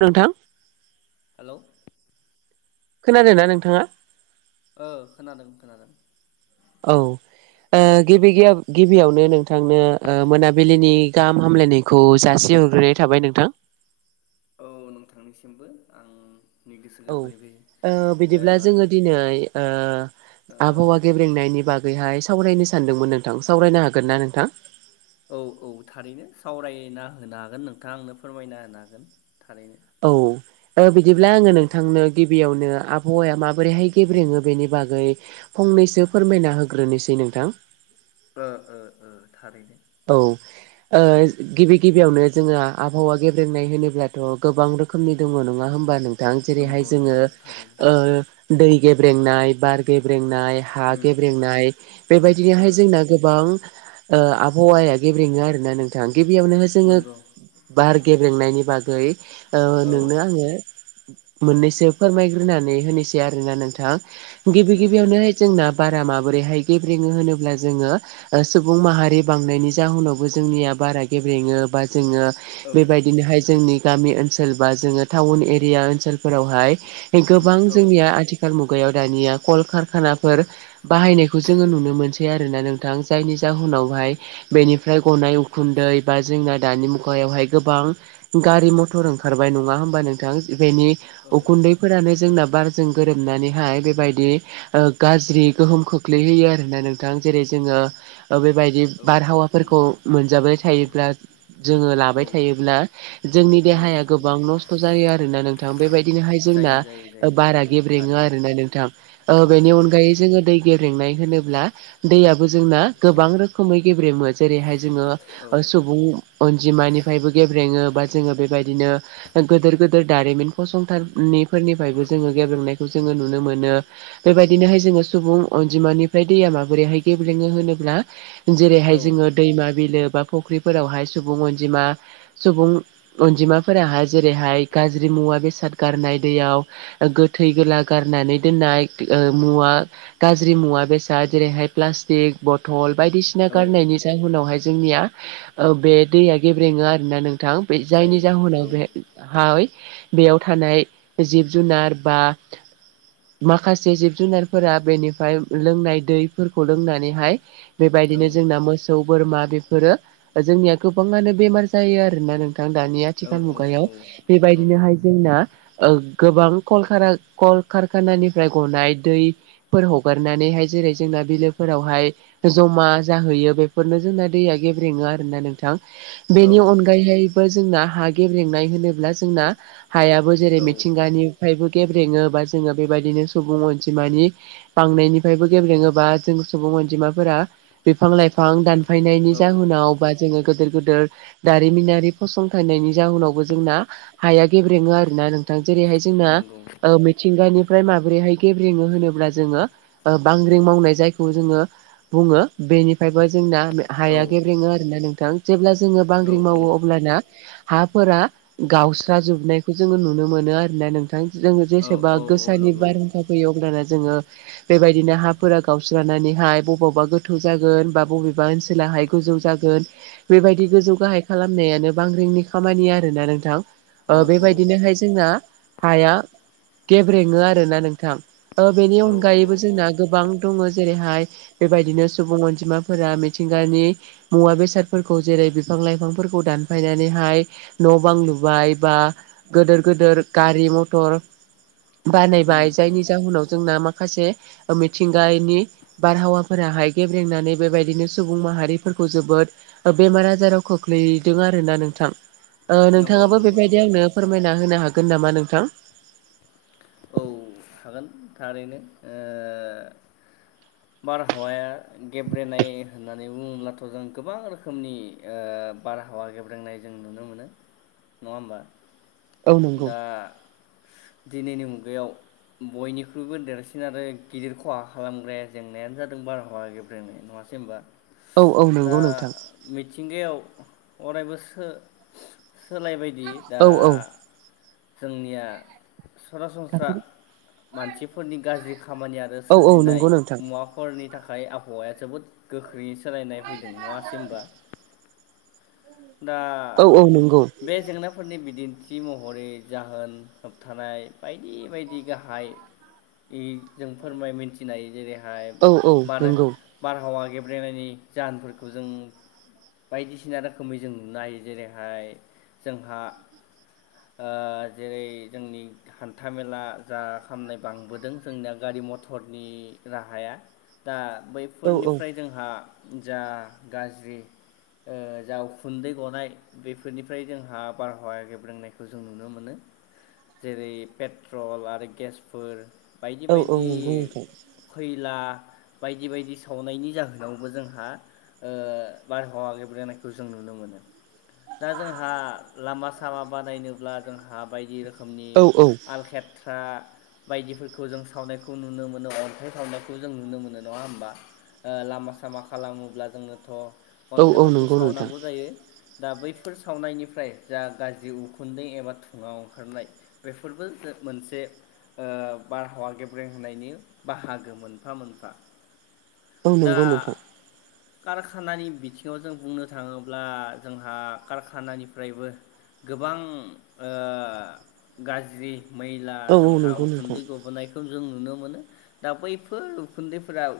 नोंथां हेल' खोनादोंना नोंथाङा ओ खोनादों खोनादों औ ओ औ गिबि गिबियावनो नोंथांनो मोनाबिलिनि गाहाम हामलायनायखौ जासिहर ग्रोनाय थाबाय नोंथां नोंनिसिमबो आंनि गोसो औ गोरबोनिफ्राय ओ बिदिब्ला जोङो दिनै ओ आबहावा गेब्रेंनायनि बागैहाय सावरायनो सानदोंमोन नोंथां सावरायनो हागोन ना नोंथां औ औ थारैनो सावरायना होनो हागोन नोंथाङा आंनो फोरमायना होनो हागोन थारैनो औ बिदिब्ला ओ आङो नोंथांनो गि- -बियावनो आबहावाया माबोरैहाय गेब्रेङो बेनि बागै फंनैसो फोरमायना होग्रोनोसै नों थां ओ ओ ओ‌ थारैनो औ ओ गिबि गिबियावनो जोङो आबहावा गेब्रेंनाय होनोब्लाथ' गोबां रोखोमनि दङ नङा होमबा नोंथां जेरैहाय नंगौ जोङो नंगौ थारैनो ओ दै गेब्रेंनाय बार गेब्रेंनाय हा उम गेब्रेंनाय ओ बेबायदिनोहाय जोंना गोबां आबहावाया गेब्रेङो आरो ना नोंथां गिबियावनो जोङो नंगौ बार गेब्रेंनायनि बागै ओ औ नोंनो आङो औ मोननैसो फोरमायग्रोनानै होनोसै आरोना नोंथां गिबि नंगौ गिबियावनोहाय जोंना बारा माबोरैहाय गेब्रेङो होनोब्ला जोङो सुबुं माहारि बांनायनि जाहोनावबो जोंनिया बारा गेब्रेङो बा जोङो औ बेबायदिनोहाय जोंनि गामि ओनसोल बा जोङो टाउन एरिया ओनसोलफोरावहाय गोबां औ जोंनिया आथिखाल मुगा- -गायाव दानिया कलकारखानाफोर बाहायनायखौ जोङो नुनो मोनसै आरो आरोना नोंथां जायनि जाहोनावहाय बेनिफ्राय गनाय उखुन्दै बा जोंना दानि मुगायावहाय गोबां गारि मथर ओंखार ओंखारबाय नङा होमबा नोंथां बेनि औ उखुन्दैफोरानो जोंना बार जों गोरोबनानैहाय बेबायदि गाज्रि गोहोम खोख्लैहोयो आरोना नोंथां जेरै जोङो बेबायदि औ बारहावाफोरखौ मोनजाबाय थायोब्ला। जोङो लाबाय थायोब्ला जोंनि औ देहाया गोबां नस्थ' जायो आरोना नोंथां बेबायदि नोहाय जोंना जायो जायो जायो बारा गेब्रेङो थारैनो आरोना नोंथां औ बेनि औ अनगायै जोङो दै गेब्रेंनाय होनोब्ला दैयाबो जोंना गोबां रोखोमै गेब्रेङो जेरैहाय जोङो औ सुबुं अनजिमानिफ्रायबो गेब्रेङो बा जोङो बेबायदिनो गोदोर गोदोर दारिमिन फसंथान निफोरनिफ्रायबो जोङो गेब्रेंनायखौ जोङो नुनो मोनो बेबायदिनोहाय जोङो सुबुं अनजिमानिफ्राय दैया माबोरैहाय गेब्लेङो होनोब्ला औ जेरैहाय जोङो दैमा बिलो बा फुख्रिफोरावहाय सुबुं अनजिमा सुबुं अनजि माफोराहाय जेरैहाय गाज्रि मुवा बेसाद गारनाय दैयाव गोथै गोला गारनानै दोननाय ओ मुवा गाज्रि मुवा बेसाद जेरैहाय प्लास्टक बथल बायदि सिना औ गारनायनि जाहोनावहाय जोंनिया बे दैया गेब्रेङो आरोना नों थां बे जायनि जायो जाहोनाव बे जायो हाय बेयाव थानाय जिब जुनार बा माखासे जिब जुनारफोरा बेनिफ्राय लोंनाय दैफोरखौ लोंनानैहाय औ बेबायदिनो जोंना मोसौ बोरमा बेफोरो जोंनिया गोबाङानो बेमार जायो आरोना नों थां दानि औ आथिखाल मुगायाव औ नंगौ बेबायदिनोहाय जोंना ओ गोबां कलखाना कलकारखानानिफ्राय गनाय दैफोर हगारनानैहाय जेरै जोंना बिलोफोरावहाय ज'मा जाहैयो। बेफोरनो जोंना दैया गेब्रेङो आरोना नोंथां औ बेनि अनगायैहाय बो जोंना हा गेब्रेंनाय होनोब्ला जोंना हायाबो जेरै औ मिथिंगानि फ्रायबो गेब्रेङो बा जोङो बेबायदिनो सुबुं अनजिमानि बांनायनिफ्रायबो गेब्रेङो बा जों सुबुं अनजिमाफोरा बिफां लाइफां दानफायनायनि औ जाहोनाव बा जोङो गोदोर गोदोर दारिमिनारि फसंथानायनि जाहोनावबो जोंना हाया गेब्रेङो आरोना नोंथां जेरैहाय जोंना नंगौ ओ मिथिंगानि फ्राय माबोरैहाय गेब्रेङो होनोब्ला जोङो बांग्रिं मावनाय जायखौ जोङो बुङो बेनिफ्रायबो जोंना औ हाया गेब्रेङो आरोना नोंथां जेब्ला जोङो औ बांग्रिं मावो। अब्लाना हाफोरा गावस्राजोबनायखौ जोङो नुनो मोनो आरोना नोंथां जोङो जेसेबा औ गोसानि नंगौ बारहुंखा फैयो अब्लाना जोङो बेबायदिनो हाफोरा गावस्रानानैहाय बबावबा गो थौ जागोन बा बबेबा ओनसोलाहाय गोजौ जागोन बेबायदि गोजौ गाहाय खालामनायानो बांग्रिं नि खामानि आरोना नोंथां। औ ओ बेबायदिनोहाय जोंना हाया गेब्रेङो आरो ना नोंथां ओ बेनि औ औ अनगायैबो जोंना औ गोबां दङो। जेरैहाय बेबायदिनो सुबुं अनजिमाफोरा मिथिंगानि मुवा बेसादफोरखौ जेरै बिफां लाइफांफोरखौ दानफायनानैहाय हाय न' बां लुबाय बा गिदिर गिदिर गारि मथर उम बानायबाय उम जायनि जाहोनाव जोंना माखासे मिथिंगानि बारहावाफोराहाय गेब्रेंनानै बेबायदिनो सुबुं माहारिफोरखौ जोबोद बेमार आजाराव खोख्लैदों आरोना नों थां नंगौ नोंथाङाबो नंगौ बेबायदि नंगौ आंनो फोरमायना होनो हागोन नामा नोंथां? औ हागोन थारैनो ओ बारहावाया गेब्रेंनाय होननानै बुङोब्लाथ' जोङो गोबां रोखोमनि ओ बारहावा गेब्रेंनाय जों नुनो मोनो नङा होमबा? औ नंगौ दा दिनैनि मुगायाव बयनिख्रुइबो देरसिन आरो गिदिर खहा खालामग्राया जेंनायानो जादों बारहावा गेब्रेंनाय नङा। सै होनबा औ औ दा नंगौ नोंथां मिथिंगायाव अरायबोसो सोलायबायदि दा औ औ जोंनिया सरास खाखोरि मानसिफोरनि गाज्रि खामानि आरो औ नंगौ सोरजिनाय नोंथां मुवाफोरनि थाखाय हाय आबहावाया जोबोद गोख्रैयै सोलायनाय फैदों नङासै होनबा? दा औ औ नंगौ बे जेंनाफोरनि बि दिन्थि महरै जाहोन होबथानाय बायदि बायदि गाहाय इ जों फोरमाय मिथिनाय जेरैहाय औ औ बादो नंगौ बारहावा गेब्रेंनायनि जाहोनफोरखौ जों बायदिसिना रोखो खोमै जों नुनो हायो जेरैहाय जोंहा ओ जेरै जोंनि हान्थामेला जा खामनाय बांबोदों जोंनिया गा रि मथरनि राहाया दा औ बैफोरनिफ्राय जोंहा जा गाज्रि ओ जा उखुन्दै गनाय बेफोरनिफ्राय जोंहा बारहावा गेब्रेंनायखौ जों नुनो मोनो। जेरै पेट्रल आरो गेसफोर बायदि औ औ बायदि नंगौ नोंथां खैला बायदि बायदि सावनायनि जाहोनावबो जोंहा बारहावा ओ गेब्रेनाय खौ जों नुनो मोनो दा जोंहा लामा सामा बादायनोब्ला जों हा बायदि रो खोमनि औ औ आलखेट फ्रा बायदिफोरखौ जों सावनायखौ नुनो मोनो अन्थाइ सावनायखौ जों नुनो मोनो नङा होमबा? ओ लामा सामा खालामोब्ला जोंनोथ' औ औ अन्थाइफोरखौ नंगौ नोंथां सावनांगौ जायो। दा बैफोर सावनायनिफ्राय जा गाज्रि उखुन्दै एबा धुङाव अंखारनाय बेफोरबो मोनसे ओ बारहावा गेब्रें होनायनि बाहागो मोनफा मोनफा। औ दा नंगौ नोंथां। कारखानानि बिथिङाव जों बुंनो थाङोब्ला जोंहा कारखानानिफ्रायबो गोबां ओ गाज्रि मैला औ औ जोंहा नंगौ नोंथां उखुन्दै गबोनायखौ जों नुनो मोनो दा बैफोर उखुन्दैफोराव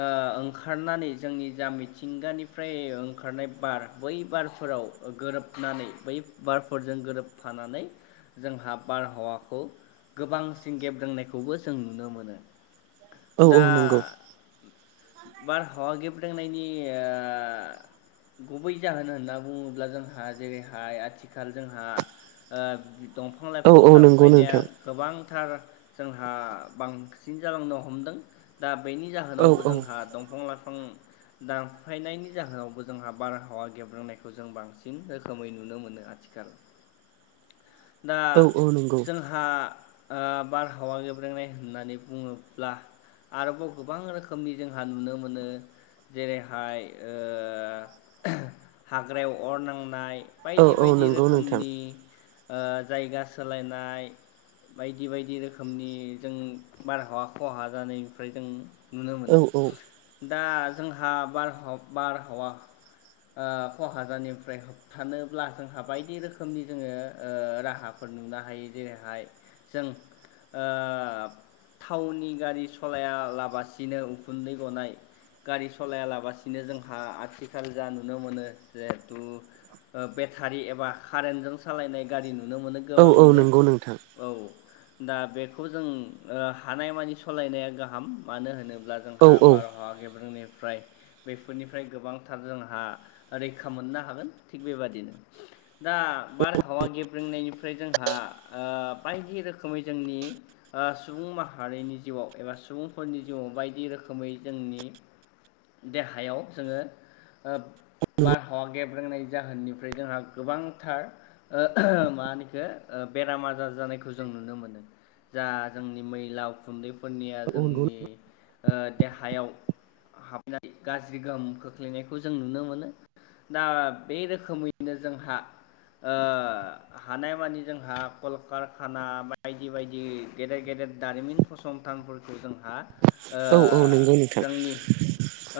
ओ ओंखारनानै जोंनि जा मिथिंगानिफ्राय ओंखारनाय बार बै बारफोराव गोरोबनानै बै बारफोरजों गोरोबफानानै जोंहा बारहावाखौ गोबांसिन गेब्रेंनायखौबो जों नुनो मोनो। औ दा औ नंगौ बारहावा गेब्रेंनायनि ओ गुबै जाहोन होनना बुङोब्ला जोंहा जेरैहाय आथिखाल जोंहा ओ दंफां औ लाइफां औ नंगौ दानफायनाया नोंथां गोबां थार जोंहा बांसिन जालांनो हमदों दा बैनि औ जाहोनावबो औ जोंहा दंफां लाइफां दानफायनायनि जाहोनावबो जोंहा बारहावा गेब्रेंनायखौ जों बांसिन रोखोमै नुनो मोनो आथिखाल। [inaudible] दा औ नंगौ जोंहा ओ बारहावा गेब्रेंनाय होननानै बुङोब्ला आरोबाव गोबां रोखोमनि जोंहा नुनो मोनो जेरैहाय ओ हाग्रायाव अर नांनाय औ बायदि औ बायदि नंगौ नोंथां रोखोमनि ओ जायगा सोलायनाय बायदि बायदि रोखोमनि जों बारहावा खहा जानायनिफ्राय जों नुनो औ मोनो औ दा जोंहा बारहावा बारहावा [inaudible] ओ खहा जानायनिफ्राय होबथानोब्ला जोंहा बायदि रोखोमनि जोङो ओ राहाफोर नुनो बाहायो जेरैहाय जों ओ थावनि गारि सलायालाबसिनो उखुन्दै गनाय गारि सलायालाबसिनो जोंहा आथि खाल जा नुनो मोनो जिहेथु बेटारि एबा कारेन्टजों सालायनाय गारि नु नुनो मोनो औ औ गोबाङैनो नंगौ नोंथां औ। दा बेखौ जों ओ हानायमानि सालायनाया गाहाम मानो होनो ब्ला औ जोंहा औ बारहावा गेब्रेंनिफ्राय बेफोरनिफ्राय गोबां जोंहा रैखा मोननो हागोन थिग बेबाददिनो दा बारहावा गेब्रें नायनिफ्राय जोंहा बायदि ऐ रोखोमै जोंनि सुबुं माहारिनि जिउआव एबा सुबुंफोरनि जिउआव बायदि रोखोमै जोंनि देहायाव जोङो ओ बारहावा गेब गेब्रेंनाय जाहोननिफ्राय जोंहा गोबांथार मा होनो इखो बेराम आजार जानाय खौ नुनो मोनो जा जोंनि मैला उखुन्दै फोरनिया जोंनि ओ देहायाव हाबनाय गाज्रि गोहोम खोख्लै [unintelligible] सोलिनायखौ जों नुनो मोनो दा बे रोखोमैनो जोंहा ओ हानाय मानि जोंहा कलकारखाना बायदि बायदि गेदेर गेदेर दारिमिन फसंथानफोरखौ जोंहा ओ औ औ नंगौ नोंथां जोंनि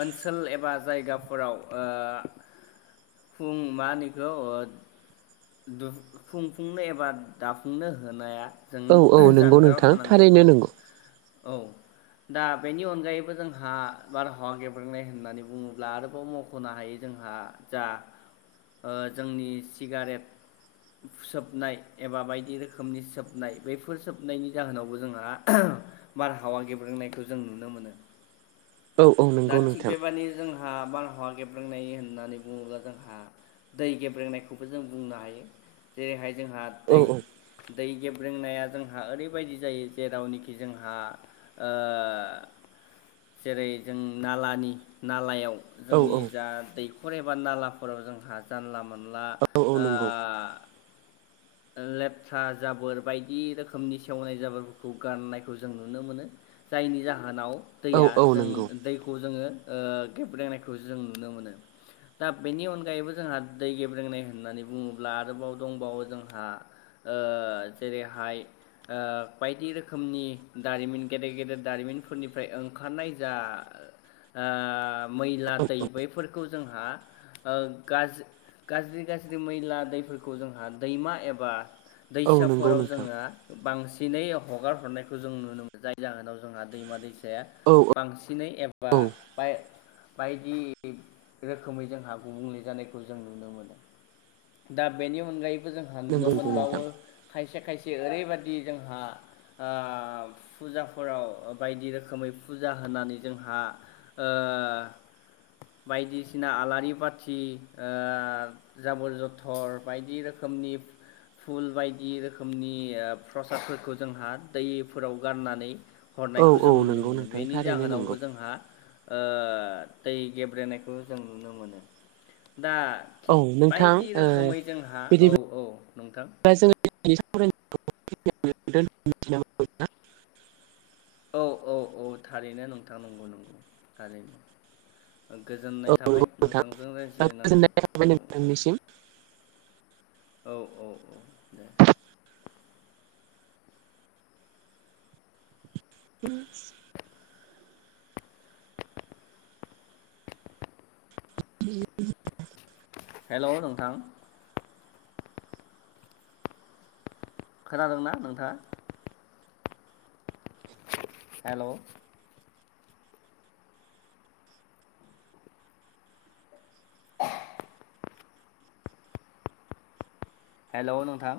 ओनसोल एबा जायगाफोराव ओ फुं मानिखौ दु खुंफुंनो एबा दाफुंनो होनाया जों औ औ नंगौ जानगाराव नोंथां थानांगौ थारैनो औ नंगौ औ दा बेनि अनगायैबो जोंहा बारहावा गेब्रेंनाय होननानै बुङो ब्ला आरोबाव मख'नो हायो जोंहा जा जोंनि सिगारेट सोबनाय एबा बायदि रोखोमनि सोबनाय बैफोर सोबनायनि जाहोनावबो जोंहा बारहावा गेब्रेंनायखौ जों नुनो मोनो औ औ नोंगौ नोंथां हा बारहावा गेब्रांनाय होननानै बुङोब्ला जोंहा दै गेब्रेनायखौबो जों बुंनो हायो जेरैहाय जोंहा औ दै दै गेब रेंनाया जोंहा ओरैबायदि जायो जेरावनोखि जोंहा ओ जेरै जों नालानि नालायाव औ जोंनि जा दैखर एबा नालाफोराव जोंहा जानला मोन ला औ औ ओ नंगौ लेथथ्रा जाबोर बायदि रोखोमनि सेवनाय जाबोरफोरखौ गारनायखौ जों नुनो मोनो जायनि जाहोनाव औ दैया औ जों नंगौ दैखौ जोङो गेब्रेंनायखौ जों नुनो मोनो दा बेनि अनगायैबो जोंहा दै गेब्रेंनाय होननानै बुङोब्ला आरोबाव दंबावो जों ओ जेरैहाय ओ बायदि रोखोमनि दारिमिन गेदेर गेदेर दारिमिनफोरनिफ्राय ओंखारनाय जा ओ मैला औ दै बैफोरखौ जोंहा ओ गाज गाज्रि गाज्रि मैला दैफोरखौ जोंहा दैमा एबा औ नंगौ दैसाफोराव नोंथां जोङो बांसिनै हगार हरनायखौ जों नुनो मोनो जाय जाहोनाव जोंहा दैमा-दैसा औ बांसिनै एबा औ बाय बायदि रोखोमै जोंहा गुबुंले जानायखौ जों नुनो मोनो। दा बेनि अनगायैबो जोंहा नुनो नंगौ नंगौ नोंथां मोनबावो खायसे खायसे ओरैबायदि जोंहा फुजाफोराव बायदि रोखोमै फुजा होनानै जोंहा बायदिसिना आलारि बाथि ओ जाबोर जथर बायदि रोखोमनि [inaudible] फुल बायदि रोखोमनि प्रसादफोरखौ जोंहा दैफोराव गारनानै औ हरनायखौ औ जों नुनो नंगौ मोनो नोंथां बेनि थारैनो नंगौ जाहोनावबो जोंहा ओ दै गेब्रेनायखौ जों नुनो मोनो दा औ थिग नोंथां बायदि ओ रोखोमै जोंहा औ बिदिब्ला औ नोंथां [unintelligible] औ औ औ थारैनो नोंथां नंगौ नंगौ थारैनो औ गोजोननाय थाबाय नंगौ नोंथां नोंथांजों रायज्लायनानै गोजोननाय थाबाय औ औ नोंथांनिसिम औ औ औ दे उम [unintelligible] हेल' नोंथां खोनादोंना नोंथाङा? हेल' [inaudible] हेल' नोंथां